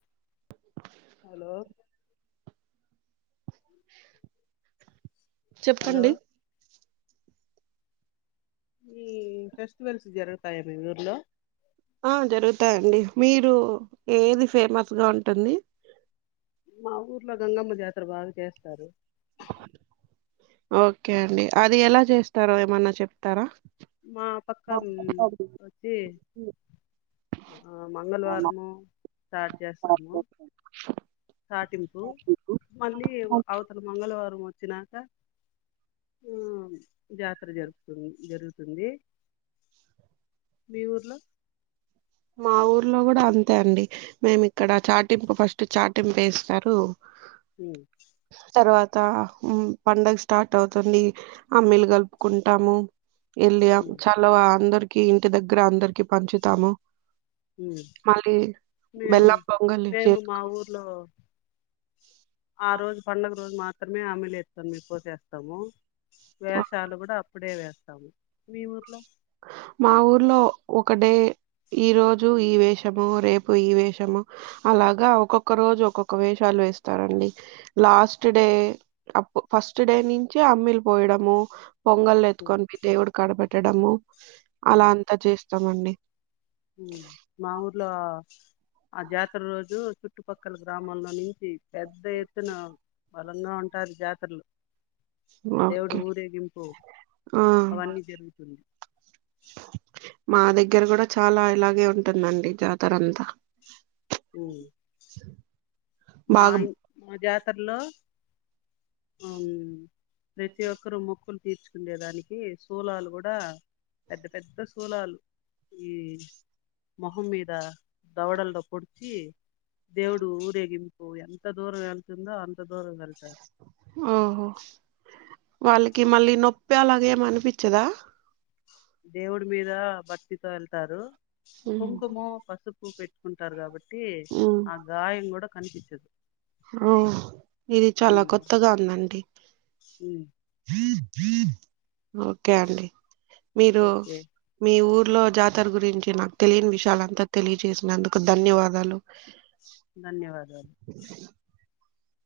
[inaudible] Hello hello చెప్పండి. ఈ festivals జరుగుతాయా మీ ఊర్లో? ఆ జరుగుతాయండి మీరు ఏది ఫేమస్ గా ఉంటుంది. మా ఊర్లో గంగమ్మ జాతర బాగా చేస్తారు. అ ఓకే అండి అది ఎలా చేస్తారో ఏమన్నా చెప్తారా? మా పక్క వచ్చి ఆ మంగళవారము స్టార్ట్ చేస్తాము స్టార్టింగ్ మళ్ళీ అవతల మంగళ వారు వచ్చినాక జాతర జరుగుతుంది జరుగు ఉంటుంది మీ ఊర్లో మా ఊర్లో కూడా అంతే అండి మేం ఇక్కడ చాటింపు ఫస్ట్ చాటింపు వేస్తారు హ్మ్మ్ హ హ్మ్మ్ పండగ స్టార్ట్ అవుతుంది అమ్మీలు కలుపుకుంటాము. ఇలియా ఉమ్, చలవా అందరికి కి ఇంటి దగ్గర అందరికి పంచుతాము హ్మ్మ్ మళ్ళీ మేము బెల్లం పొంగలి మేము మా ఊర్లో ఆ చేస్తాము. రోజు పండగ రోజు మార్ [inaudible] వేషాలు కూడా ఇప్పుడే వేస్తాము మీ ఊర్లో మా ఊర్లో ఒక డే ఈ రోజు ఈ వేషము రేపు ఈ వేషము అలాగా ఒక్కొక్క రోజు ఒక్కొక్క వేషాలు వేస్తారండి లాస్ట్ డే ఫస్ట్ డే నుంచి అమ్మిలు పోయడము పొంగల్ ఉమ్, ఎత్కొని దేవుడు ఆడబెట్టడము అలా అంతా చేస్త ఆ మమ్మీ మ్ మా ఊర్లా ఆ జాతర రోజు చు చుట్టుపక్కల గ్రామాల్లో నుంచి పెద్ద ఎత్తునా బలంగా ఉంటారు జాతర్లో ఓకే ఆ అవన్నీ జరుగుతుంది మాదగ్గర ఇక్కడ కూడా చాలా ఇలాగే ఉంటుందండి జాతర అంతా మ్ మా బాగా ఇ మా జాతరలో మ్ ప్రతి ఒక్కరు ముక్కుంటారా తీర్చుకునేేదానికి సూలాలు కూడా పెద్ద పెద్ద సూలాలు ఈ మొహం మీద దవడల్లో పొడిచి దేవుడు ఊరేగి ఓ ఎంత దూరము వెళ్తుంద అంత ఓహో [unintelligible] వాళ్ళకి మళ్ళీ నొప్పే అలాగ ఏమి అనిపించదా దేవుడి మీద భక్తితో వెళ్తారు ఉమ్ కుంకుమ పసుపు పెట్టు ఉంటారు కాబట్టి పెట్టి ఆ గాయం కూడా కనిపిచ్చదు మ్ ఇది చాలా కొత్తగా ఉందండి ఉమ్, ఓకే అండి మీరు ఓకే మీ ఊరు ఇ లో జాతర గురించి నాకు తెలియని విషయాలు అంతా తెలియజేసినందుకు ధన్యవాదాలు ధన్యవాదాలు